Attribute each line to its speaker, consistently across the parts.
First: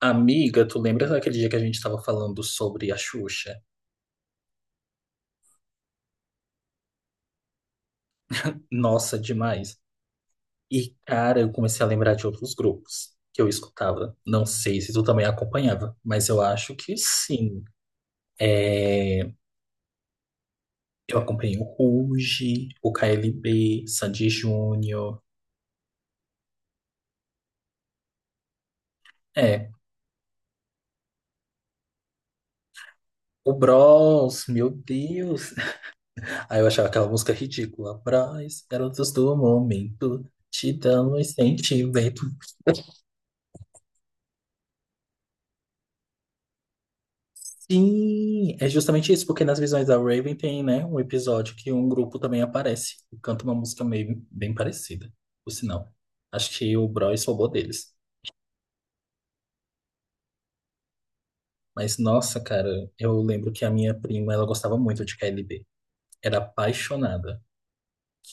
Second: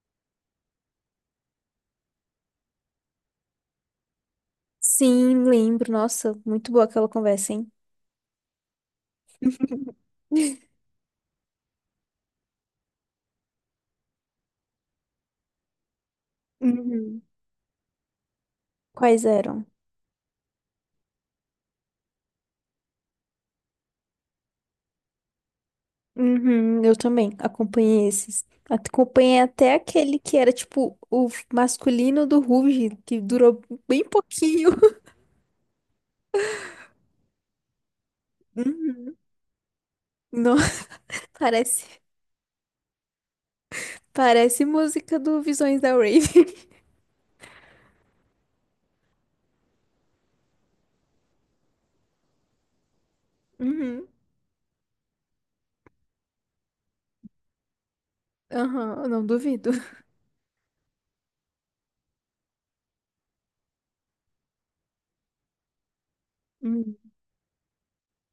Speaker 1: Amiga, tu lembra daquele dia que a gente estava falando sobre a Xuxa?
Speaker 2: Sim, lembro. Nossa, muito boa aquela conversa, hein?
Speaker 1: Nossa, demais. E, cara, eu comecei a lembrar de outros grupos que eu escutava. Não sei se tu também acompanhava, mas eu acho que
Speaker 2: Uhum.
Speaker 1: sim.
Speaker 2: Quais
Speaker 1: É,
Speaker 2: eram?
Speaker 1: eu acompanhei o Ruge, o KLB, Sandy Júnior.
Speaker 2: Uhum, eu também acompanhei esses. Acompanhei
Speaker 1: É,
Speaker 2: até aquele que era tipo o masculino do Ruge, que
Speaker 1: o
Speaker 2: durou bem
Speaker 1: Bros, meu
Speaker 2: pouquinho.
Speaker 1: Deus. Aí eu achava aquela música ridícula. Bros, garotos
Speaker 2: Uhum.
Speaker 1: do momento,
Speaker 2: Não,
Speaker 1: te dão um
Speaker 2: parece,
Speaker 1: sentimento.
Speaker 2: parece música do Visões da Rave.
Speaker 1: Sim, é justamente isso, porque nas visões da Raven tem, né, um episódio que um grupo também aparece e canta uma música
Speaker 2: Uhum.
Speaker 1: meio bem parecida, por sinal. Acho que o Bros roubou deles.
Speaker 2: Aham, eu não duvido.
Speaker 1: Mas nossa, cara, eu lembro que a minha prima, ela gostava muito de KLB. Era
Speaker 2: Uhum.
Speaker 1: apaixonada.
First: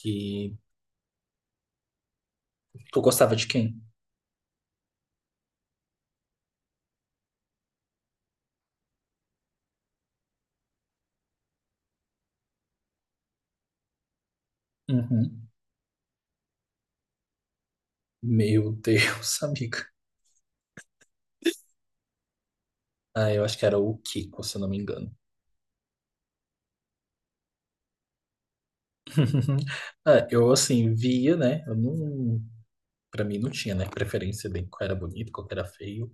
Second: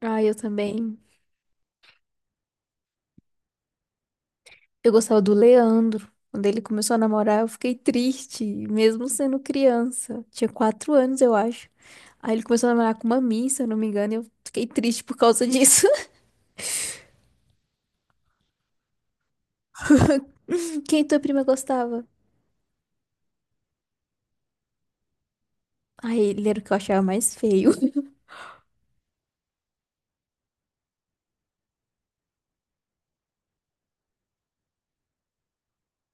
Speaker 2: Ah, eu também.
Speaker 1: tu gostava de quem?
Speaker 2: Eu gostava do Leandro. Quando ele começou a namorar, eu fiquei triste, mesmo sendo criança. Tinha 4 anos, eu acho. Aí ele começou a namorar com uma Miss, se eu não me engano, e eu fiquei triste por causa
Speaker 1: Uhum.
Speaker 2: disso.
Speaker 1: Meu Deus, amiga.
Speaker 2: Quem tua prima gostava?
Speaker 1: Ah, eu acho que era o Kiko, se eu não me engano.
Speaker 2: Aí ele era o que eu achava mais feio.
Speaker 1: Ah, eu assim via, né? Eu não, para mim não tinha, né, preferência de qual era bonito, qual era feio.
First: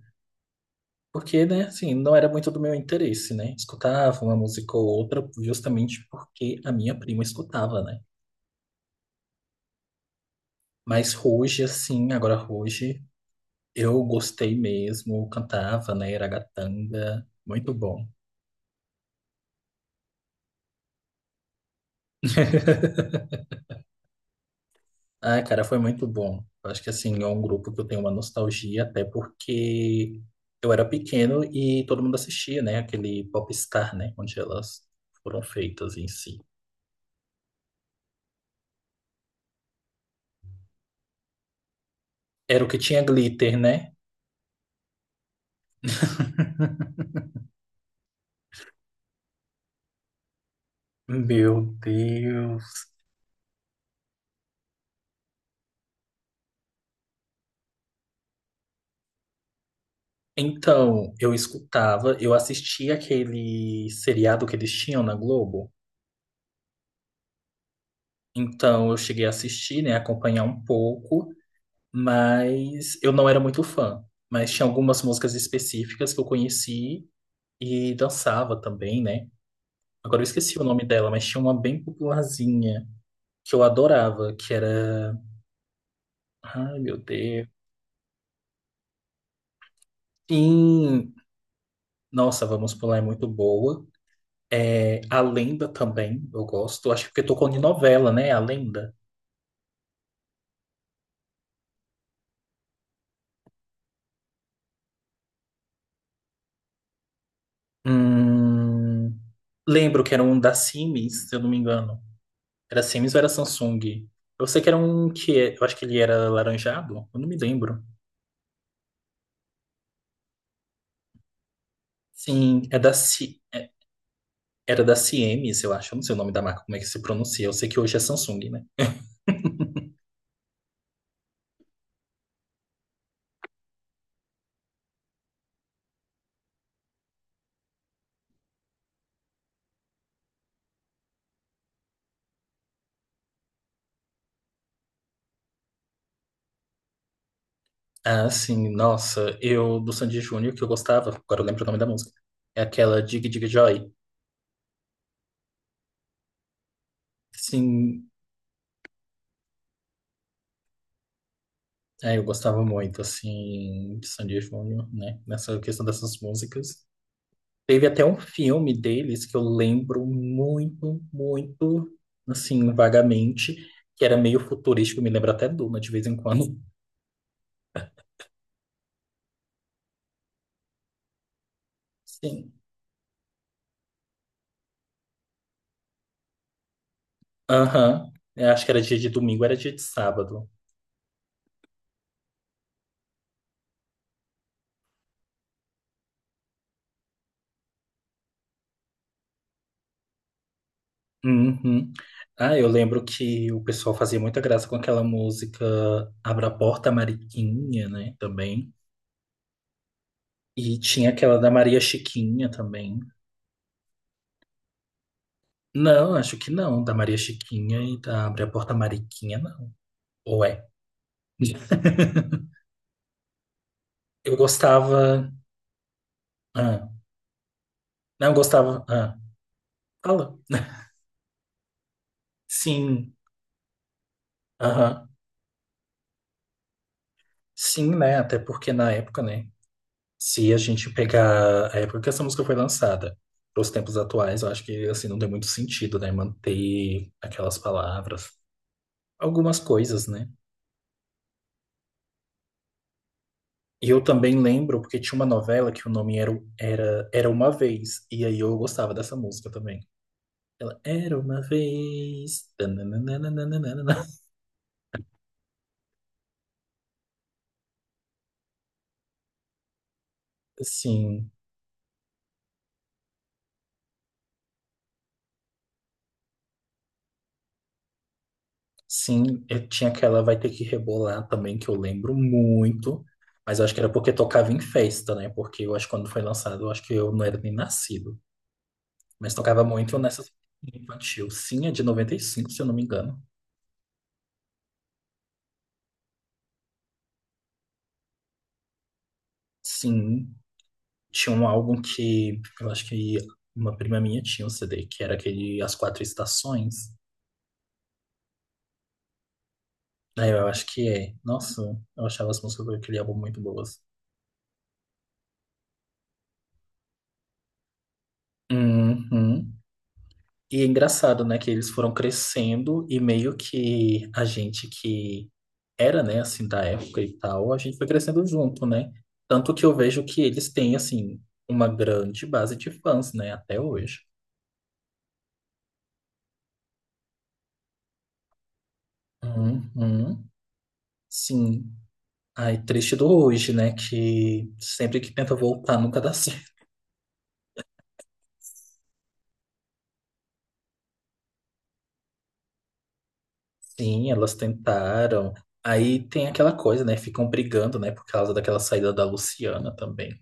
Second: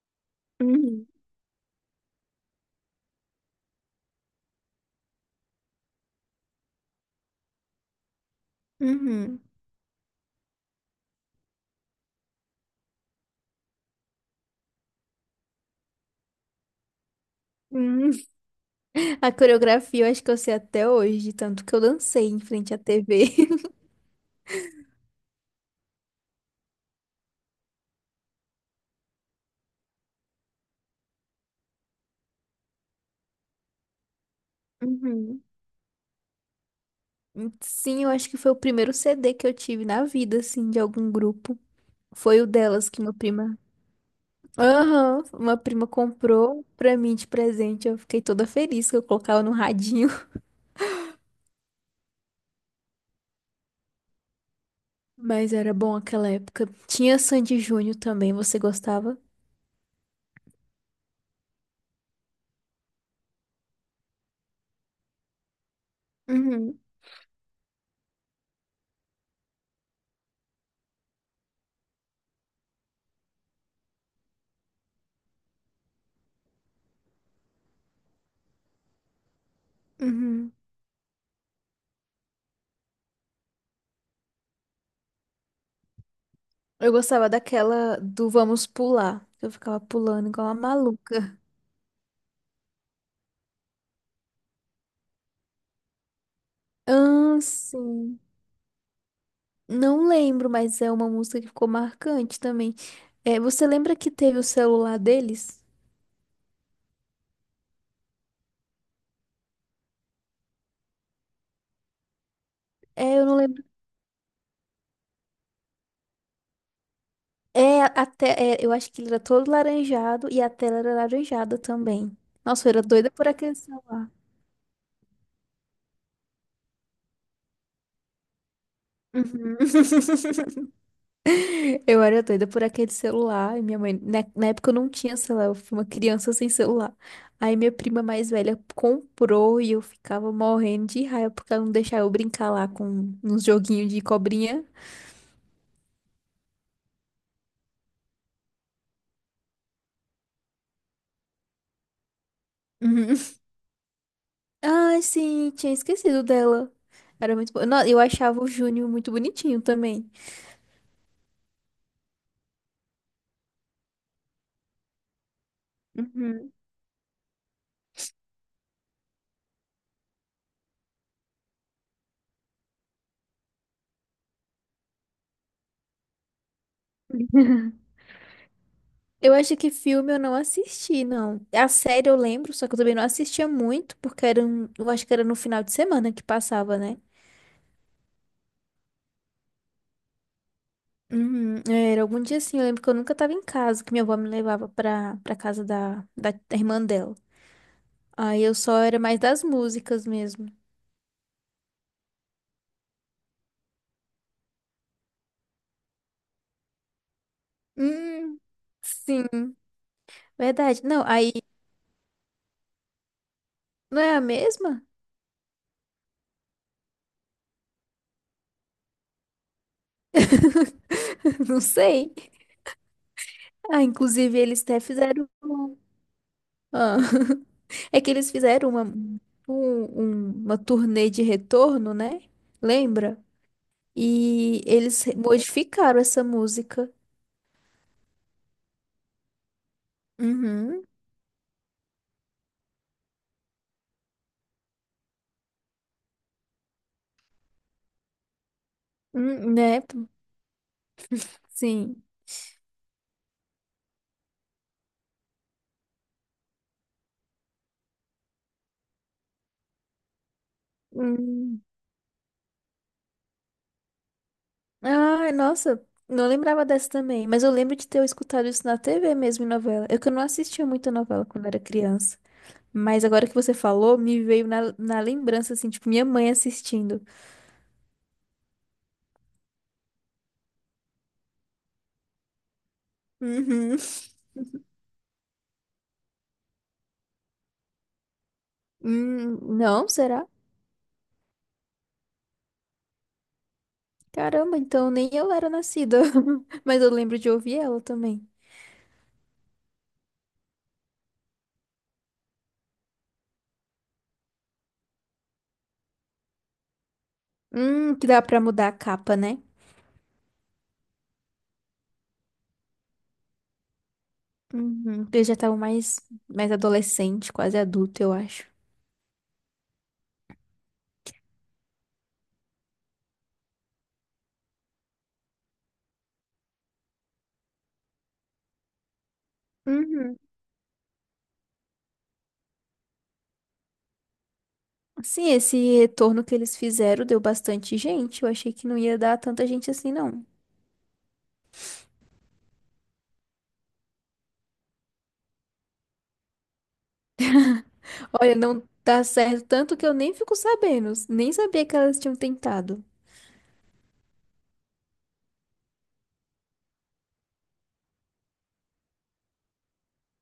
Speaker 2: Uhum.
Speaker 1: Porque, né, assim, não era muito do meu interesse, né? Escutava uma música ou outra justamente porque a minha prima escutava, né?
Speaker 2: Uhum.
Speaker 1: Mas hoje, assim, agora hoje, eu gostei mesmo, cantava, né? Iragatanga, muito bom.
Speaker 2: Uhum. A coreografia eu acho que eu sei até hoje, tanto que eu dancei em frente à TV.
Speaker 1: Ah, cara, foi muito bom. Eu acho que, assim, é um grupo que eu tenho uma nostalgia, até porque eu era pequeno e todo mundo assistia, né? Aquele Popstar, né? Onde elas foram
Speaker 2: Uhum.
Speaker 1: feitas em si.
Speaker 2: Sim, eu acho que foi o primeiro CD que eu tive na vida, assim, de algum grupo. Foi o
Speaker 1: Era o que
Speaker 2: delas que
Speaker 1: tinha
Speaker 2: minha
Speaker 1: glitter,
Speaker 2: prima.
Speaker 1: né?
Speaker 2: Aham, uma prima comprou pra mim de presente. Eu fiquei toda feliz que eu colocava no radinho.
Speaker 1: Meu Deus.
Speaker 2: Mas era bom aquela época. Tinha Sandy Júnior também, você gostava?
Speaker 1: Então, eu escutava, eu assistia aquele seriado que eles tinham na Globo.
Speaker 2: Uhum,
Speaker 1: Então, eu cheguei a assistir, né, acompanhar um pouco, mas eu não era muito fã. Mas tinha algumas músicas específicas que eu conheci e dançava também, né? Agora eu
Speaker 2: uhum.
Speaker 1: esqueci o nome dela, mas tinha uma bem popularzinha que eu adorava, que era. Ai,
Speaker 2: Eu
Speaker 1: meu
Speaker 2: gostava
Speaker 1: Deus.
Speaker 2: daquela do Vamos Pular. Eu ficava pulando igual uma
Speaker 1: Sim,
Speaker 2: maluca.
Speaker 1: nossa, Vamos Pular é muito boa. É, A Lenda também, eu gosto. Acho que porque
Speaker 2: Ah,
Speaker 1: tocou em novela,
Speaker 2: sim.
Speaker 1: né? A Lenda.
Speaker 2: Não lembro, mas é uma música que ficou marcante também. É, você lembra que teve o celular deles?
Speaker 1: Hum, lembro que era um da Siemens, se eu não me engano. Era Siemens ou
Speaker 2: É, eu
Speaker 1: era
Speaker 2: não lembro.
Speaker 1: Samsung? Eu sei que era um eu acho que ele era laranjado, eu não me
Speaker 2: É,
Speaker 1: lembro.
Speaker 2: até, é, eu acho que ele era todo laranjado e a tela era laranjada também.
Speaker 1: Sim,
Speaker 2: Nossa, eu era doida por aquele celular.
Speaker 1: Era da Siemens, eu acho. Eu não sei o nome da marca, como é que se pronuncia. Eu sei que hoje é Samsung, né?
Speaker 2: Uhum. Eu era doida por aquele celular. E minha mãe, na época eu não tinha celular, eu fui uma criança sem celular. Aí minha prima mais velha comprou e eu ficava morrendo de raiva porque ela não deixava eu brincar lá com uns joguinhos de cobrinha.
Speaker 1: Ah, sim, nossa, eu do Sandy Júnior que eu gostava, agora eu lembro o nome da música. É aquela
Speaker 2: Uhum.
Speaker 1: Dig Dig Joy.
Speaker 2: Ai, sim, tinha esquecido dela. Era muito bom. Eu
Speaker 1: Sim,
Speaker 2: achava o Júnior muito bonitinho também.
Speaker 1: é, eu gostava muito, assim, de Sandy Júnior, né? Nessa questão dessas
Speaker 2: Uhum.
Speaker 1: músicas. Teve até um filme deles que eu lembro muito, muito, assim, vagamente, que era meio futurístico, me lembra até Duna de vez em quando.
Speaker 2: Eu acho que filme eu não assisti, não. A série eu
Speaker 1: Sim.
Speaker 2: lembro, só que eu também não assistia muito, porque era um, eu acho que era no final de semana que passava, né?
Speaker 1: Aham. Eu acho que era dia de domingo, era dia de sábado.
Speaker 2: Uhum, é, era algum dia assim, eu lembro que eu nunca tava em casa, que minha avó me levava pra casa da irmã dela. Aí eu só era mais das músicas mesmo.
Speaker 1: Uhum. Ah, eu lembro que o pessoal fazia muita graça com aquela música Abra a Porta, Mariquinha, né?
Speaker 2: Hum,
Speaker 1: Também.
Speaker 2: sim,
Speaker 1: E
Speaker 2: verdade. Não,
Speaker 1: tinha
Speaker 2: aí
Speaker 1: aquela da Maria Chiquinha também.
Speaker 2: não é a mesma?
Speaker 1: Não, acho que não. Da Maria Chiquinha e da Abre a Porta, Mariquinha, não. Ou é?
Speaker 2: Não sei. Ah,
Speaker 1: Eu
Speaker 2: inclusive eles até fizeram.
Speaker 1: gostava. Ah,
Speaker 2: Ah, É que eles
Speaker 1: não
Speaker 2: fizeram
Speaker 1: gostava. Ah, fala.
Speaker 2: uma turnê de retorno, né?
Speaker 1: Sim,
Speaker 2: Lembra? E eles
Speaker 1: aham.
Speaker 2: modificaram essa música.
Speaker 1: Sim, né? Até porque na época, né? Se a
Speaker 2: Uhum.
Speaker 1: gente pegar a época que essa música foi lançada, para os tempos atuais, eu acho que assim não tem muito sentido, né? Manter aquelas palavras, algumas
Speaker 2: Né?
Speaker 1: coisas, né?
Speaker 2: Sim.
Speaker 1: E eu também lembro porque tinha uma novela que o nome era era uma vez e aí eu gostava dessa música também. Ela era uma
Speaker 2: Hum.
Speaker 1: vez. Tananana.
Speaker 2: Ai, nossa, não lembrava dessa também. Mas eu lembro de ter escutado isso na TV mesmo, em novela. Eu que eu não assistia muita novela
Speaker 1: Sim.
Speaker 2: quando era criança. Mas agora que você falou, me veio na lembrança, assim, tipo, minha mãe assistindo.
Speaker 1: Sim, eu tinha aquela Vai Ter Que Rebolar também, que eu lembro muito, mas eu acho
Speaker 2: Uhum.
Speaker 1: que era porque tocava em festa, né? Porque eu acho que quando foi lançado, eu acho que eu não era nem nascido, mas tocava
Speaker 2: Não,
Speaker 1: muito nessa
Speaker 2: será?
Speaker 1: infantil. Sim, é de 95 se eu não me engano.
Speaker 2: Caramba, então nem eu era nascida. Mas eu lembro de ouvir ela também.
Speaker 1: Sim, tinha um álbum que eu acho que uma prima minha tinha um CD, que era aquele As Quatro Estações.
Speaker 2: Que dá pra mudar a capa, né?
Speaker 1: Aí eu acho que é. Nossa, eu achava as músicas daquele álbum muito boas.
Speaker 2: Uhum. Eu já tava mais adolescente, quase adulto, eu acho.
Speaker 1: Uhum. E é engraçado, né, que eles foram crescendo e meio que a gente que era, né, assim, da época e tal, a gente foi crescendo junto, né? Tanto que eu vejo
Speaker 2: Uhum.
Speaker 1: que eles têm, assim, uma grande base de fãs, né, até hoje.
Speaker 2: Sim, esse retorno que eles fizeram deu bastante gente. Eu achei que não ia dar tanta gente assim,
Speaker 1: Uhum.
Speaker 2: não.
Speaker 1: Sim. Ai, triste do hoje, né, que sempre que tenta voltar nunca dá certo.
Speaker 2: Olha, não dá certo tanto que eu nem fico sabendo. Nem sabia que elas tinham tentado.
Speaker 1: Sim, elas tentaram. Aí tem aquela coisa, né, ficam brigando, né, por causa daquela saída da Luciana também.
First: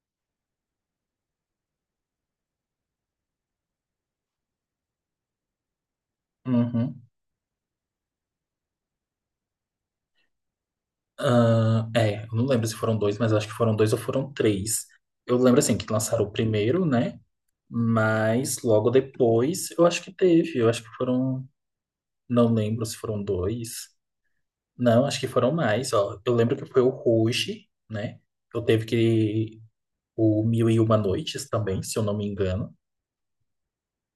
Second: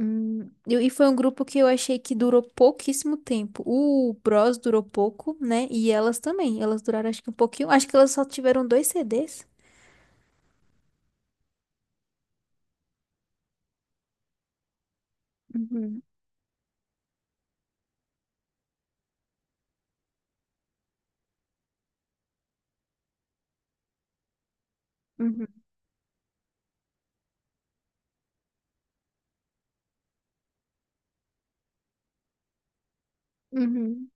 Speaker 2: E foi um grupo que eu achei que durou pouquíssimo tempo. O Bros durou pouco, né? E elas também. Elas
Speaker 1: Uhum.
Speaker 2: duraram acho que um pouquinho. Acho que elas só tiveram dois CDs.
Speaker 1: Ah, é, eu não lembro se foram dois, mas acho que foram dois ou foram três. Eu lembro assim que
Speaker 2: Uhum,
Speaker 1: lançaram o primeiro, né? Mas logo depois eu acho que teve. Eu acho que foram. Não lembro se foram dois. Não, acho que foram
Speaker 2: uhum,
Speaker 1: mais. Ó, eu lembro que foi o Ruge, né? Eu teve que. O Mil e Uma Noites também, se eu não me engano.
Speaker 2: uhum.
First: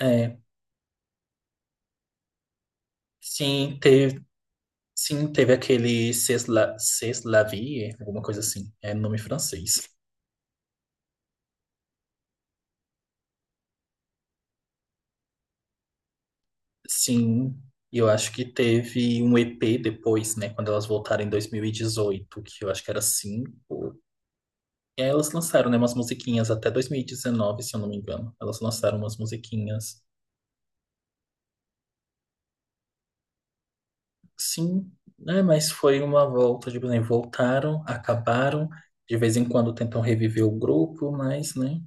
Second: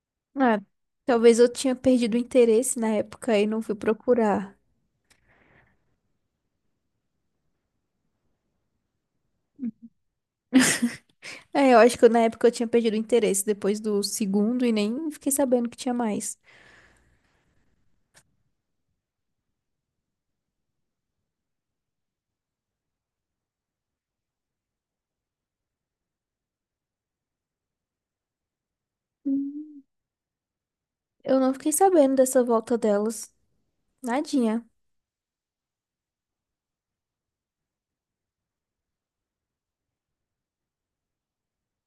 Speaker 1: É,
Speaker 2: Ah, talvez eu tinha perdido o interesse na época e não fui
Speaker 1: sim, teve,
Speaker 2: procurar.
Speaker 1: sim, teve aquele C'est la vie, alguma coisa assim. É nome francês.
Speaker 2: É, eu acho que na época eu tinha perdido o interesse depois do segundo e nem fiquei sabendo que tinha mais.
Speaker 1: Sim, e eu acho que teve um EP depois, né, quando elas voltaram em 2018 que eu acho que era cinco. E aí elas lançaram, né, umas musiquinhas até 2019, se eu não me engano. Elas lançaram umas
Speaker 2: Hum.
Speaker 1: musiquinhas.
Speaker 2: Eu não fiquei sabendo dessa volta delas. Nadinha.
Speaker 1: Sim, né, mas foi uma volta, tipo, né, voltaram, acabaram. De vez em quando tentam reviver o grupo, mas, né,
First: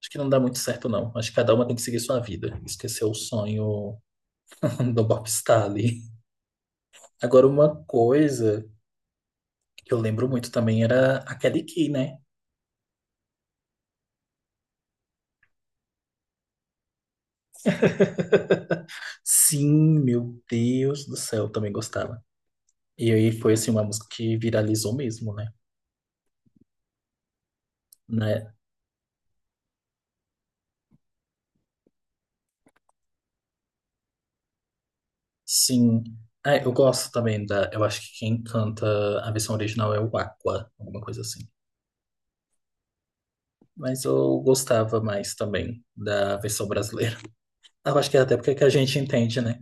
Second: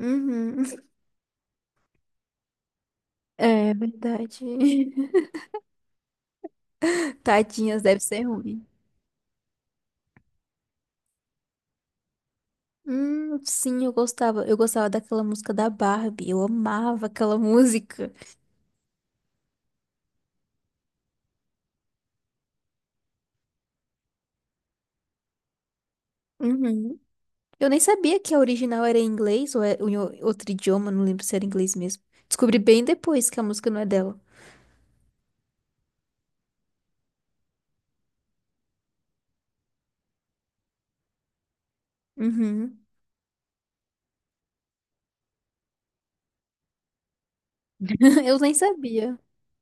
Speaker 1: acho que não dá muito
Speaker 2: Uhum.
Speaker 1: certo, não. Acho que cada uma tem que seguir sua vida, esquecer o
Speaker 2: É
Speaker 1: sonho
Speaker 2: verdade.
Speaker 1: do Bob ali. Agora, uma
Speaker 2: Tadinhas, deve ser ruim.
Speaker 1: coisa que eu lembro muito também era a Kelly Key, né?
Speaker 2: Sim, eu gostava. Eu gostava daquela música da Barbie. Eu amava aquela música.
Speaker 1: Sim, meu Deus do céu, eu também gostava. E aí foi assim uma música que viralizou mesmo, né?
Speaker 2: Uhum. Eu nem sabia que a
Speaker 1: Né?
Speaker 2: original era em inglês ou é ou em outro idioma, não lembro se era inglês mesmo. Descobri bem depois que a música não é dela.
Speaker 1: Sim. É, eu gosto também da. Eu acho que quem canta a versão original é o Aqua, alguma coisa assim.
Speaker 2: Uhum.
Speaker 1: Mas eu gostava mais também da versão brasileira. Eu acho que é até
Speaker 2: Eu
Speaker 1: porque
Speaker 2: nem
Speaker 1: que a gente
Speaker 2: sabia.
Speaker 1: entende, né?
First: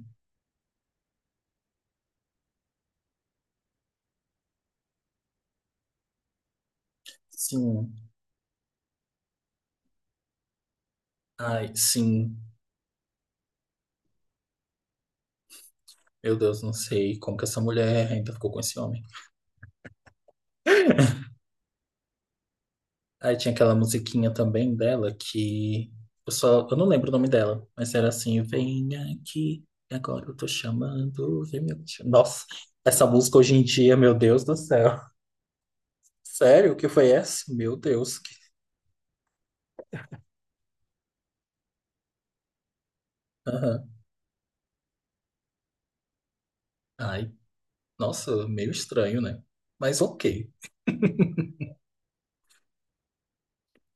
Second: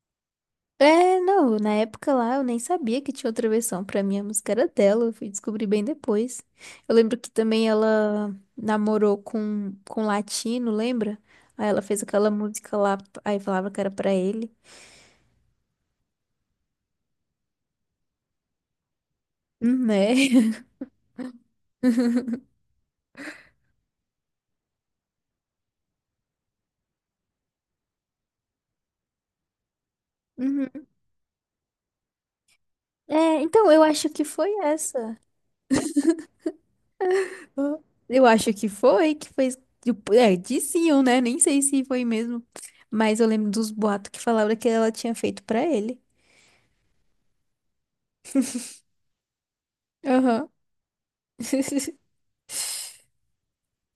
Speaker 2: É, não, na época lá eu nem sabia que tinha outra versão. Pra mim a música era dela, eu fui descobrir bem depois. Eu lembro que também
Speaker 1: Sim.
Speaker 2: ela namorou com um latino, lembra? Aí
Speaker 1: Ai,
Speaker 2: ela fez aquela
Speaker 1: sim.
Speaker 2: música lá, aí falava que era pra ele.
Speaker 1: Meu Deus, não sei como que essa mulher ainda ficou com esse homem.
Speaker 2: Né?
Speaker 1: Aí tinha aquela musiquinha também dela que eu só, eu não lembro o nome dela, mas era assim, vem aqui, agora eu tô
Speaker 2: Uhum.
Speaker 1: chamando, vem me achu-". Nossa, essa música
Speaker 2: É,
Speaker 1: hoje em
Speaker 2: então eu
Speaker 1: dia,
Speaker 2: acho
Speaker 1: meu
Speaker 2: que
Speaker 1: Deus
Speaker 2: foi
Speaker 1: do céu.
Speaker 2: essa.
Speaker 1: Sério, o que foi essa? Meu
Speaker 2: Ah,
Speaker 1: Deus.
Speaker 2: eu acho que foi, que fez, tipo, é, diziam, né? Nem sei se foi mesmo. Mas eu lembro dos
Speaker 1: Aham.
Speaker 2: boatos que falavam que ela tinha feito pra ele.
Speaker 1: Ai, nossa, meio estranho, né? Mas
Speaker 2: Aham.
Speaker 1: ok.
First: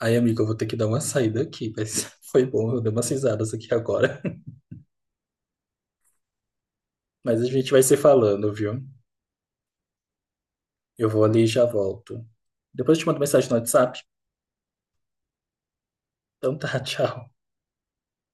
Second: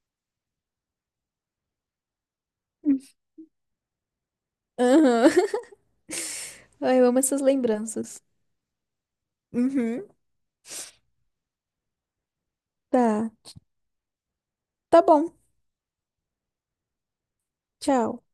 Speaker 1: Aí, amigo, eu vou ter que dar uma saída aqui, mas foi bom, eu dei umas risadas aqui agora.
Speaker 2: Aham. Ai, eu amo essas
Speaker 1: Mas a gente vai se
Speaker 2: lembranças.
Speaker 1: falando, viu?
Speaker 2: Uhum.
Speaker 1: Eu vou ali e já volto. Depois eu te mando
Speaker 2: Tá.
Speaker 1: mensagem no WhatsApp.
Speaker 2: Tá bom.
Speaker 1: Então tá, tchau.
Speaker 2: Tchau.